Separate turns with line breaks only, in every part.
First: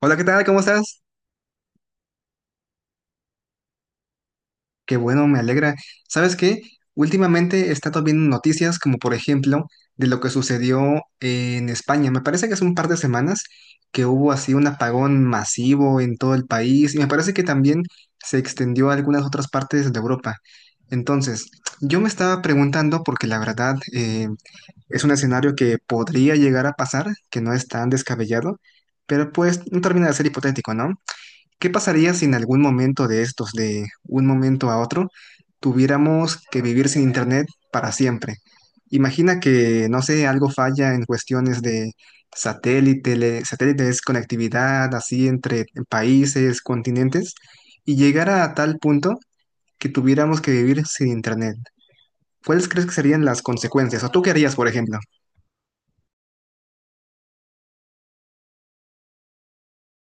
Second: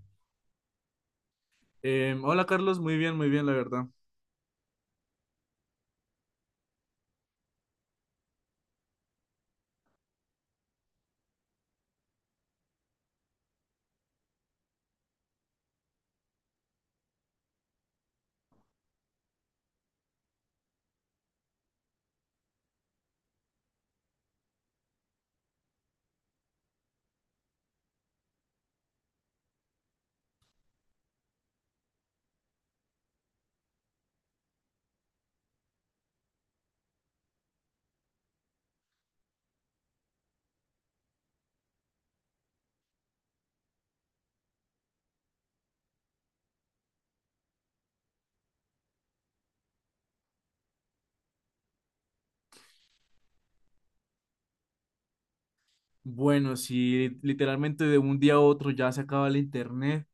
Hola, ¿qué tal? ¿Cómo estás?
Hola Carlos, muy bien, la verdad.
Qué bueno, me alegra. ¿Sabes qué? Últimamente he estado viendo noticias como por ejemplo de lo que sucedió en España. Me parece que hace un par de semanas que hubo así un apagón masivo en todo el país y me parece que también se extendió a algunas otras partes de Europa. Entonces, yo me estaba preguntando porque la verdad es un escenario que podría llegar a pasar, que no es tan descabellado, pero pues no termina de ser hipotético, ¿no? ¿Qué pasaría si en algún momento de estos, de un momento a otro, tuviéramos que vivir sin internet para siempre? Imagina que, no sé, algo falla en cuestiones de satélites, conectividad, así entre países, continentes, y llegara a tal punto que tuviéramos que vivir sin internet. ¿Cuáles crees que serían las consecuencias? ¿O tú qué harías, por ejemplo?
Bueno, si literalmente de un día a otro ya se acaba el internet,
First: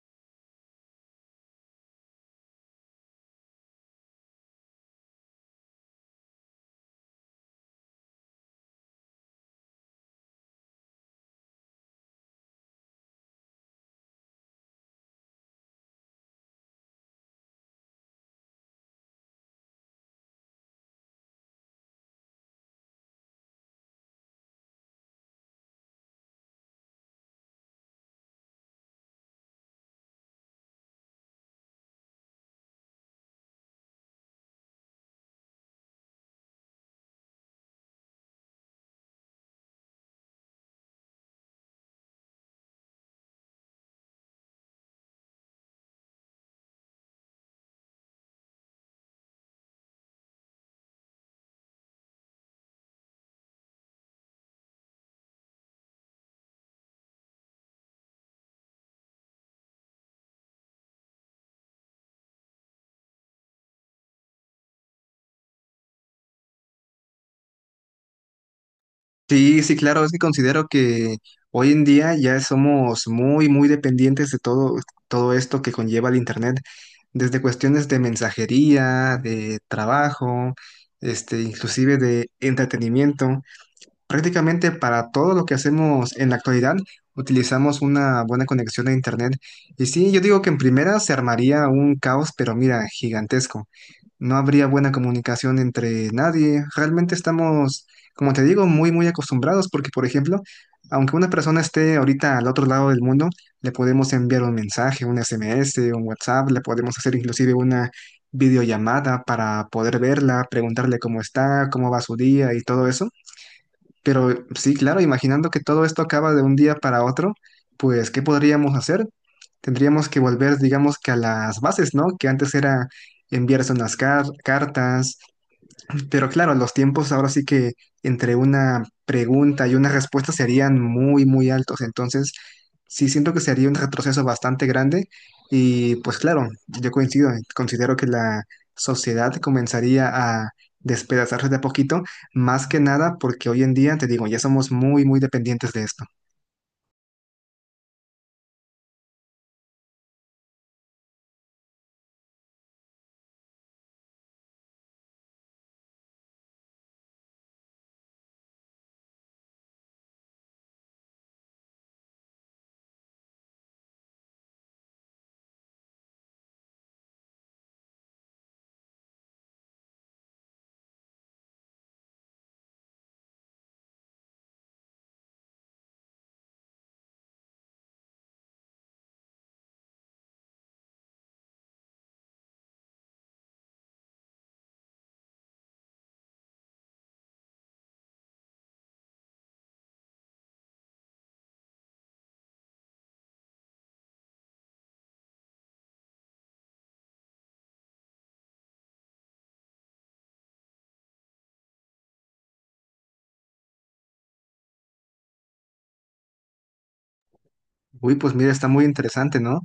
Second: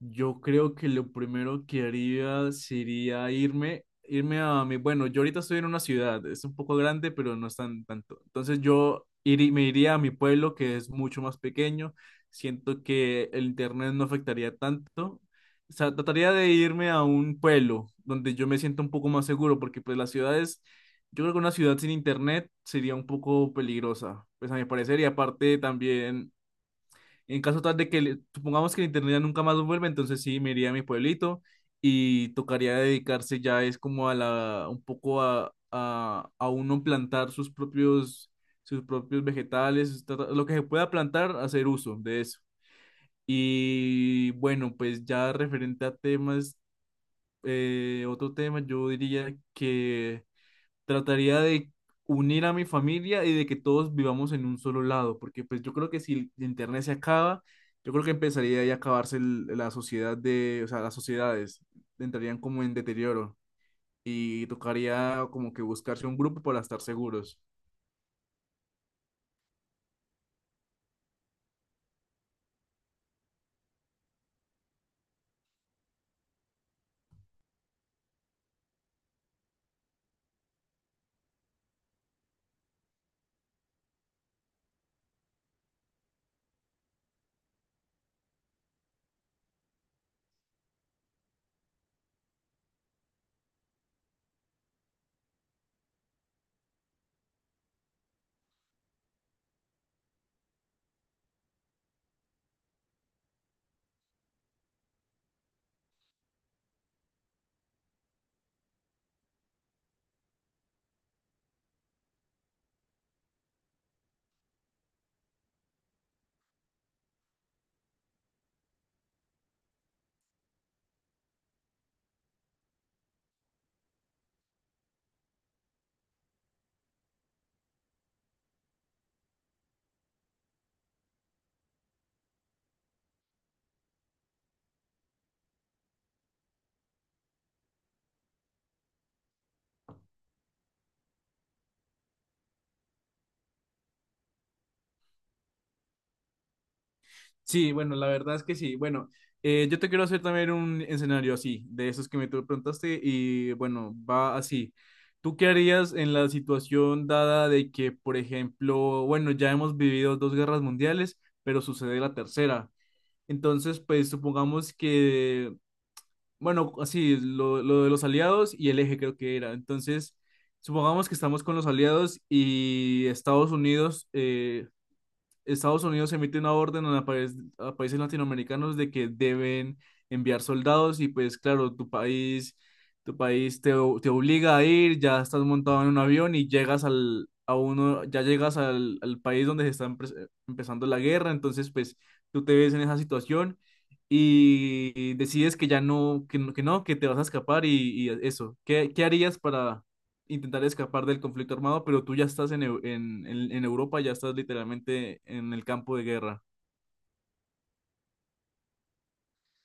yo creo que lo primero que haría sería irme a mi, bueno, yo ahorita estoy en una ciudad, es un poco grande, pero no es tan tanto. Entonces me iría a mi pueblo, que es mucho más pequeño. Siento que el internet no afectaría tanto. O sea, trataría de irme a un pueblo donde yo me sienta un poco más seguro, porque pues las ciudades, yo creo que una ciudad sin internet sería un poco peligrosa, pues a mi parecer. Y aparte también, en caso tal de que, supongamos que el internet ya nunca más vuelve, entonces sí, me iría a mi pueblito y tocaría dedicarse ya es como a la, un poco a uno plantar sus propios vegetales, lo que se pueda plantar, hacer uso de eso. Y bueno, pues ya referente a temas, otro tema, yo diría que trataría de unir a mi familia y de que todos vivamos en un solo lado, porque pues yo creo que si el internet se acaba, yo creo que empezaría ahí a la sociedad. De, o sea, las sociedades entrarían como en deterioro y tocaría como que buscarse un grupo para estar seguros.
Sí, sí, claro, es que considero que hoy en día ya somos muy dependientes de todo, todo esto que conlleva el internet, desde cuestiones de mensajería, de trabajo, este, inclusive de entretenimiento. Prácticamente para todo lo que hacemos en la actualidad utilizamos una buena conexión a internet. Y sí, yo digo que en primera se armaría un caos, pero mira, gigantesco. No habría buena comunicación entre nadie. Realmente estamos, como te digo, muy acostumbrados porque, por ejemplo, aunque una persona esté ahorita al otro lado del mundo, le podemos enviar un mensaje, un SMS, un WhatsApp, le podemos hacer inclusive una videollamada para poder verla, preguntarle cómo está, cómo va su día y todo eso. Pero sí, claro, imaginando que todo esto acaba de un día para otro, pues, ¿qué podríamos hacer? Tendríamos que volver, digamos que a las bases, ¿no? Que antes era enviarse unas cartas, pero claro, los tiempos ahora sí que entre una pregunta y una respuesta serían muy altos. Entonces, sí siento que sería un retroceso bastante grande. Y pues claro, yo coincido, considero que la sociedad comenzaría a despedazarse de a poquito, más que nada porque hoy en día, te digo, ya somos muy dependientes de esto.
Sí, bueno, la verdad es que sí. Bueno, yo te quiero hacer también un escenario así, de esos que me tú preguntaste, y bueno, va así. ¿Tú qué harías en la situación dada de que, por ejemplo, bueno, ya hemos vivido dos guerras mundiales, pero sucede la tercera? Entonces, pues supongamos que, bueno, así, lo de los aliados y el eje creo que era. Entonces, supongamos que estamos con los aliados y Estados Unidos, Estados Unidos emite una orden a, a países latinoamericanos de que deben enviar soldados. Y pues claro, tu país te, te obliga a ir, ya estás montado en un avión y llegas al, a uno, ya llegas al, al país donde se está empezando la guerra, entonces pues tú te ves en esa situación y decides que ya no, que, que no, que te vas a escapar y eso. Qué harías para intentar escapar del conflicto armado, pero tú ya estás en, en Europa, ya estás literalmente en el campo de guerra?
Uy, pues mira, está muy interesante, ¿no?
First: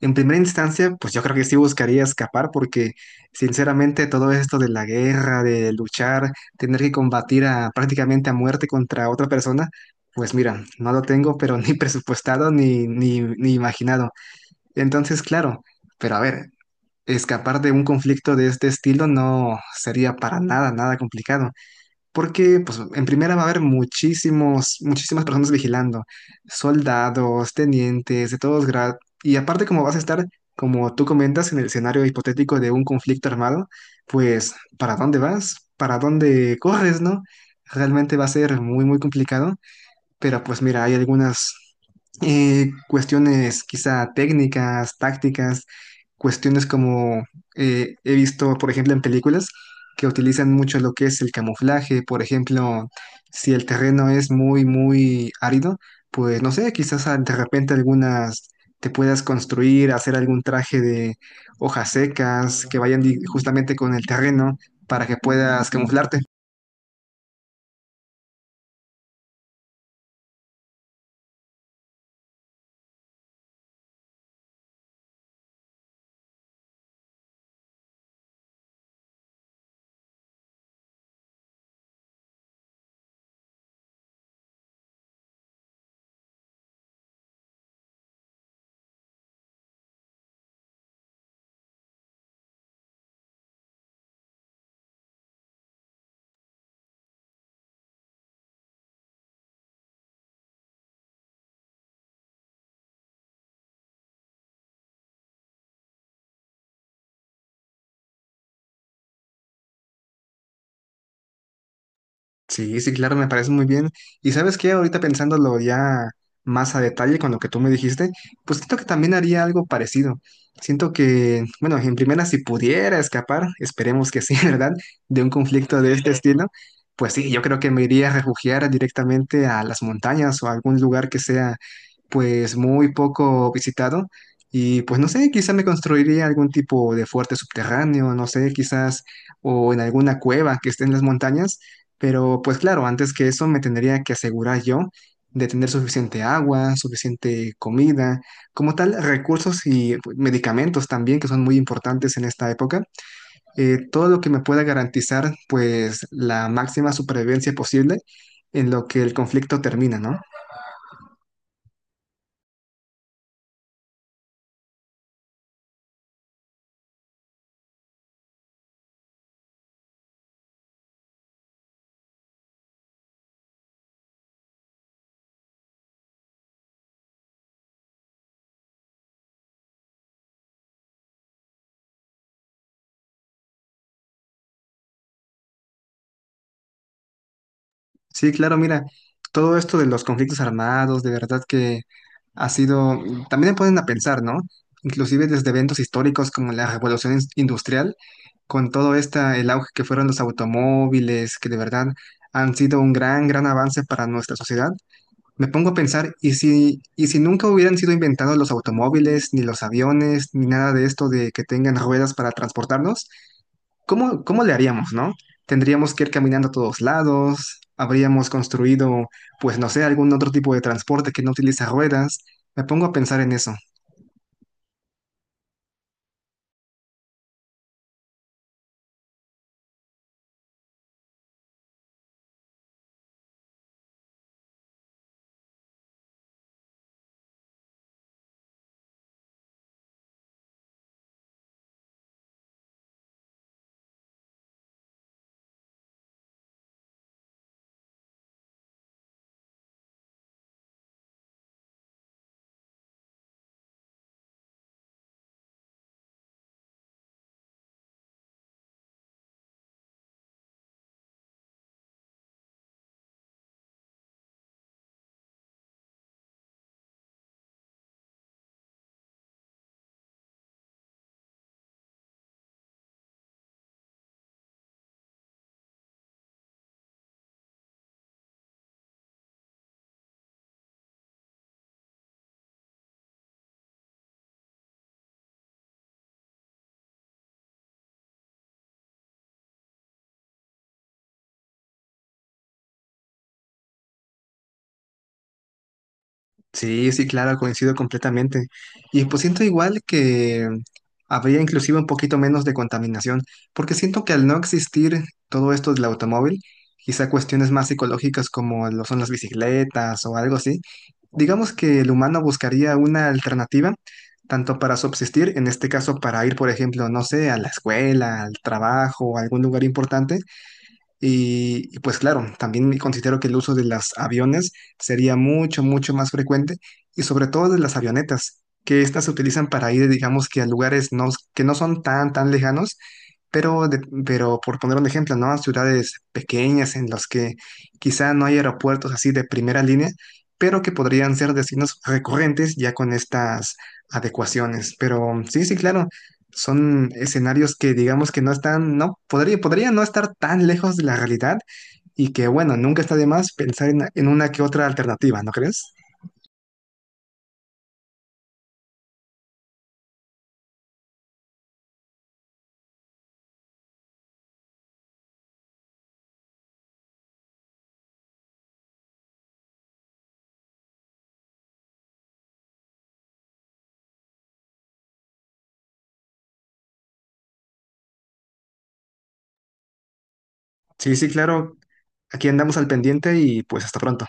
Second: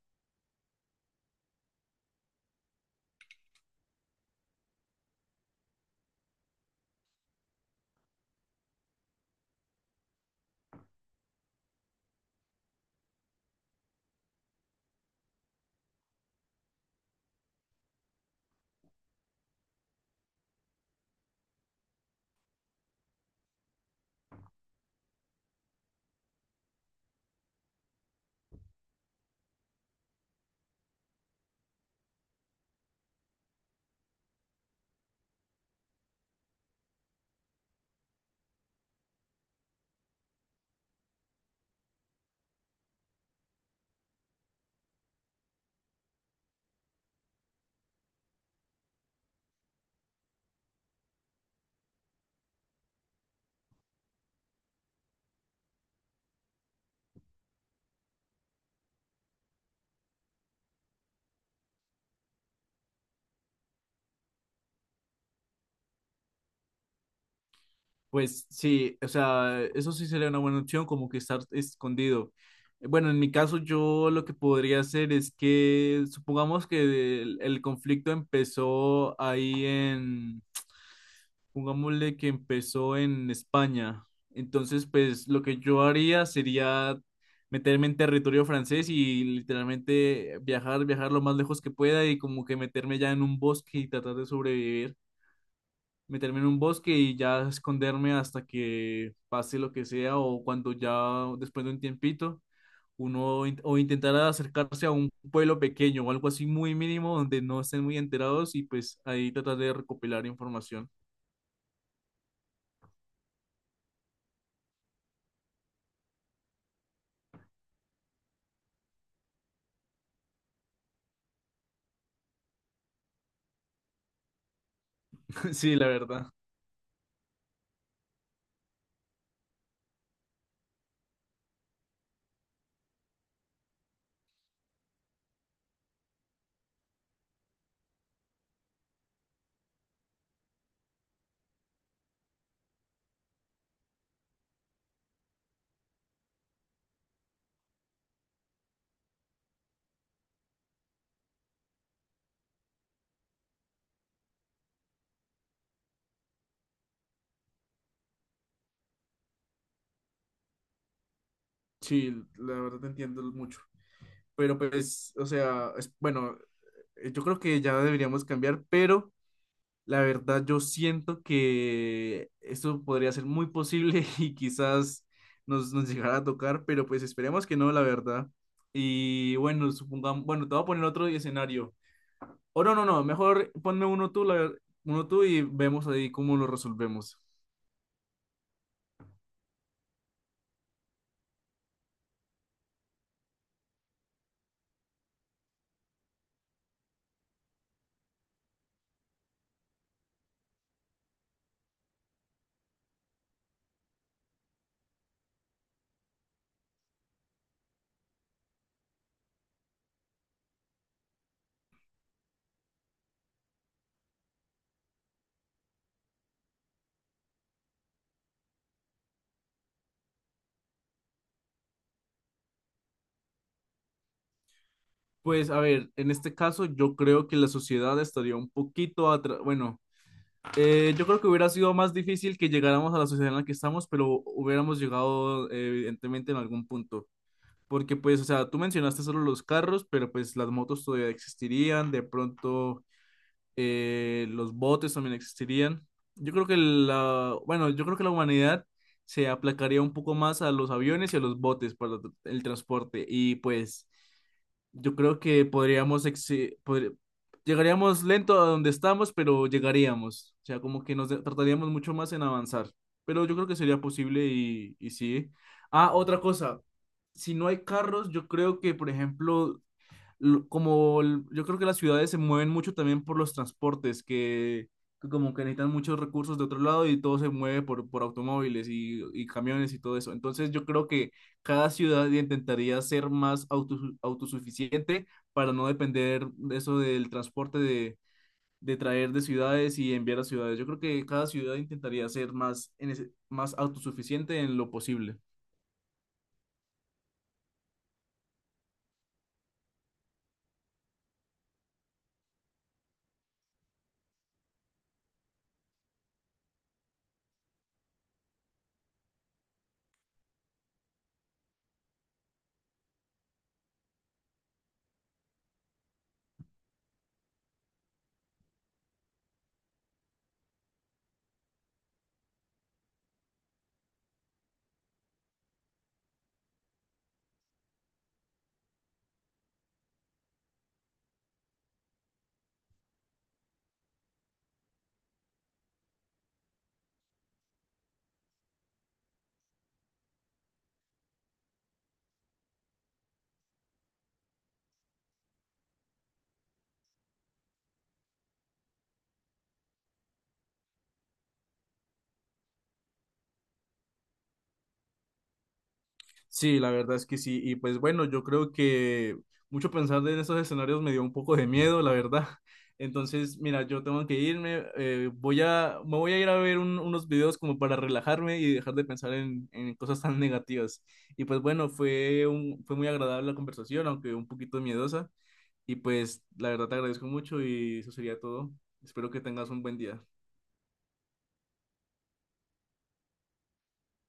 En primera instancia, pues yo creo que sí buscaría escapar porque sinceramente todo esto de la guerra, de luchar, tener que combatir a, prácticamente a muerte contra otra persona, pues mira, no lo tengo pero ni presupuestado ni imaginado. Entonces, claro, pero a ver, escapar de un conflicto de este estilo no sería para nada, nada complicado. Porque, pues, en primera va a haber muchísimas personas vigilando, soldados, tenientes, de todos grados. Y aparte, como vas a estar, como tú comentas, en el escenario hipotético de un conflicto armado, pues, ¿para dónde vas? ¿Para dónde corres, no? Realmente va a ser muy complicado. Pero pues mira, hay algunas cuestiones quizá técnicas, tácticas, cuestiones como he visto, por ejemplo, en películas que utilizan mucho lo que es el camuflaje, por ejemplo, si el terreno es muy árido, pues no sé, quizás ah, de repente algunas te puedas construir, hacer algún traje de hojas secas que vayan justamente con el terreno para que puedas camuflarte.
Pues sí, o sea, eso sí sería una buena opción, como que estar escondido. Bueno, en mi caso yo lo que podría hacer es que, supongamos que el conflicto empezó ahí en. Pongámosle que empezó en España. Entonces, pues lo que yo haría sería meterme en territorio francés y literalmente viajar lo más lejos que pueda y como que meterme ya en un bosque y tratar de sobrevivir. Meterme en un bosque y ya esconderme hasta que pase lo que sea, o cuando ya después de un tiempito o intentar acercarse a un pueblo pequeño o algo así muy mínimo donde no estén muy enterados y pues ahí tratar de recopilar información.
Sí, sí, claro, me parece muy bien. Y sabes qué, ahorita pensándolo ya más a detalle con lo que tú me dijiste, pues siento que también haría algo parecido. Siento que, bueno, en primera, si pudiera escapar, esperemos que sí, ¿verdad? De un
Sí,
conflicto
la
de este
verdad.
estilo, pues sí, yo creo que me iría a refugiar directamente a las montañas o a algún lugar que sea pues muy poco visitado y pues no sé, quizá me construiría algún tipo de fuerte subterráneo, no sé, quizás o en alguna cueva que esté en las montañas, pero pues claro, antes que eso me tendría que asegurar yo de tener suficiente agua, suficiente comida, como tal, recursos y pues, medicamentos también que son muy importantes en esta época. Todo lo que me pueda garantizar pues la máxima supervivencia posible en lo que el conflicto termina, ¿no?
Sí, la verdad te entiendo mucho. Pero pues, o sea, es, bueno, yo creo que ya deberíamos cambiar, pero la verdad yo siento que esto podría ser muy posible y quizás nos llegara a tocar, pero pues esperemos que no, la verdad. Y bueno, supongamos, bueno, te voy a poner otro escenario. O no, no, no, mejor ponme uno tú, uno tú y vemos ahí cómo lo resolvemos.
Sí, claro, mira, todo esto de los conflictos armados, de verdad que ha sido, mm, también me ponen a pensar, ¿no? Inclusive desde eventos históricos como la Revolución Industrial, con todo esta, el auge que fueron los automóviles, que de verdad han sido un gran avance para nuestra sociedad. Me pongo a pensar, y si nunca hubieran sido inventados los automóviles, ni los aviones, ni nada de esto de que tengan ruedas para transportarnos? Cómo le haríamos, no? Tendríamos que ir caminando a todos lados, habríamos construido, pues no sé, algún otro tipo de transporte que no utiliza ruedas. Me pongo a pensar en eso.
Pues a ver, en este caso yo creo que la sociedad estaría un poquito atrás, bueno. Yo creo que hubiera sido más difícil que llegáramos a la sociedad en la que estamos, pero hubiéramos llegado, evidentemente, en algún punto. Porque pues, o sea, tú mencionaste solo los carros, pero pues las motos todavía existirían, de pronto los botes también existirían. Yo creo que la, bueno, yo creo que la humanidad se aplacaría un poco más a los aviones y a los botes para el transporte. Y pues yo creo que llegaríamos lento a donde estamos, pero llegaríamos. O sea, como que tardaríamos mucho más en avanzar. Pero yo creo que sería posible y sí. Ah, otra cosa. Si no hay carros, yo creo que, por ejemplo, yo creo que las ciudades se mueven mucho también por los transportes, que como que necesitan muchos recursos de otro lado y todo se mueve por automóviles y camiones y todo eso. Entonces yo creo que cada ciudad intentaría ser más autosuficiente para no depender de eso del transporte de traer de ciudades y enviar a ciudades. Yo creo que cada ciudad intentaría ser más, más autosuficiente en lo posible.
Sí, sí, claro, coincido completamente. Y pues siento igual que habría inclusive un poquito menos de contaminación, porque siento que al no existir todo esto del automóvil, quizá cuestiones más psicológicas como lo son las bicicletas o algo así, digamos que el humano buscaría una alternativa tanto para subsistir, en este caso para ir, por ejemplo, no sé, a la escuela, al trabajo, a algún lugar importante, pues claro, también considero que el uso de los aviones sería mucho más frecuente y sobre todo de las avionetas, que estas se utilizan para ir, digamos que a lugares no, que no son tan lejanos pero, pero por poner un ejemplo, ¿no? Ciudades pequeñas en las que quizá no hay aeropuertos así de primera línea, pero que podrían ser destinos recurrentes ya con estas adecuaciones. Pero sí, sí, claro, son escenarios que digamos que no están, no, podría no estar tan lejos de la realidad y que, bueno, nunca está de más pensar en una que otra alternativa, ¿no crees?
Sí, la verdad es que sí. Y pues bueno, yo creo que mucho pensar en esos escenarios me dio un poco de miedo, la verdad. Entonces, mira, yo tengo que irme. Voy a, me voy a ir a ver unos videos como para relajarme y dejar de pensar en cosas tan negativas. Y pues bueno, fue muy agradable la conversación, aunque un poquito miedosa. Y pues la verdad te agradezco mucho y eso sería todo. Espero que tengas un buen día.
Sí, sí, claro, aquí andamos al pendiente y pues hasta pronto.